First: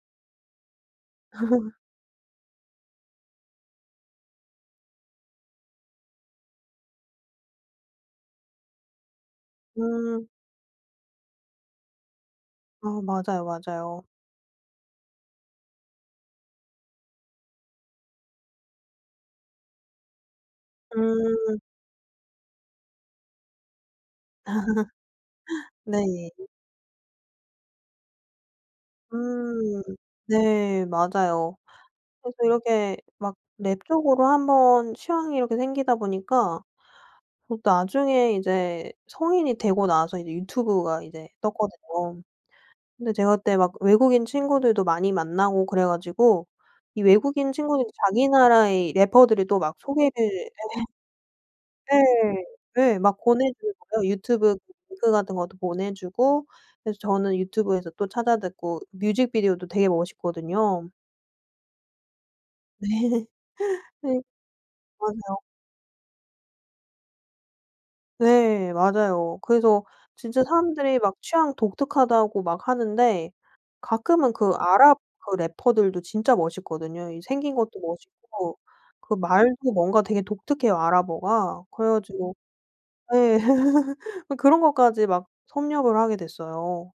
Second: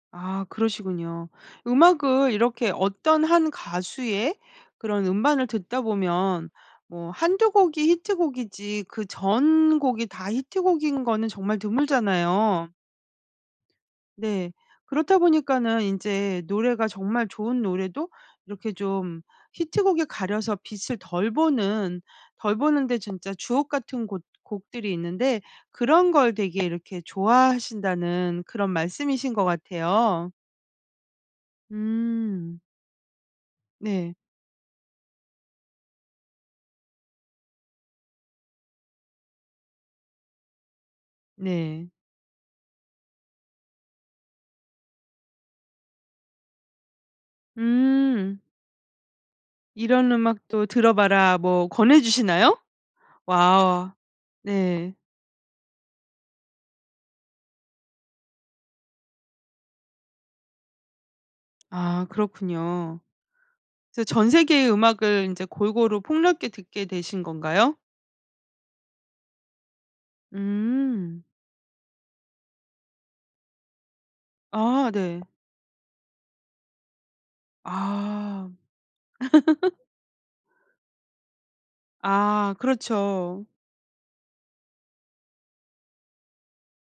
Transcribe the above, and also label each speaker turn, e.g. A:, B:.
A: 아 그러시군요. 음악을 이렇게 어떤 1 가수의 그런 음반을 듣다 보면 뭐 한두 곡이 히트곡이지 그 전곡이
B: 음.
A: 다 히트곡인 거는 정말 드물잖아요.
B: 아 맞아요, 맞아요.
A: 네. 그렇다 보니까는 인제 노래가 정말 좋은 노래도 이렇게 좀 히트곡에 가려서 빛을 덜
B: 음.
A: 보는 덜 보는데 진짜 주옥같은 곳
B: 아
A: 곡들이 있는데
B: 네.
A: 그런 걸 되게 이렇게 좋아하신다는 그런 말씀이신 것
B: 음
A: 같아요.
B: 네 맞아요. 그래서
A: 음.
B: 이렇게 막 랩
A: 네.
B: 쪽으로 한번 취향이 이렇게 생기다 보니까 그 나중에 이제 성인이 되고 나서 이제 유튜브가 이제
A: 네.
B: 떴거든요. 근데 제가 그때 막 외국인 친구들도 많이 만나고 그래 가지고 이 외국인 친구들이 자기
A: 음.
B: 나라의 래퍼들이 또 막 소개를
A: "이런
B: 네.
A: 음악도 들어봐라." 뭐 권해
B: 네.
A: 주시나요?
B: 네 막 보내 주는
A: 와.
B: 거예요. 유튜브 그
A: 네.
B: 링크 같은 것도 보내 주고 그래서 저는 유튜브에서 또 찾아 듣고 뮤직비디오도 되게 멋있거든요.
A: 아
B: 네.
A: 그렇군요. 그래서
B: 네.
A: 전 세계의 음악을
B: 맞아요.
A: 인제 골고루 폭넓게 듣게 되신 건가요?
B: 네 맞아요. 그래서 진짜 사람들이 막
A: 음.
B: 취향 독특하다고 막 하는데 가끔은 그
A: 아
B: 아랍
A: 네.
B: 그 래퍼들도 진짜 멋있거든요. 이 생긴 것도
A: 아.
B: 멋있고 그 말도 뭔가 되게 독특해요, 아랍어가. 그래 가지고
A: 아
B: 예.
A: 그렇죠.
B: 그런 것까지 막 섭렵을 하게 됐어요.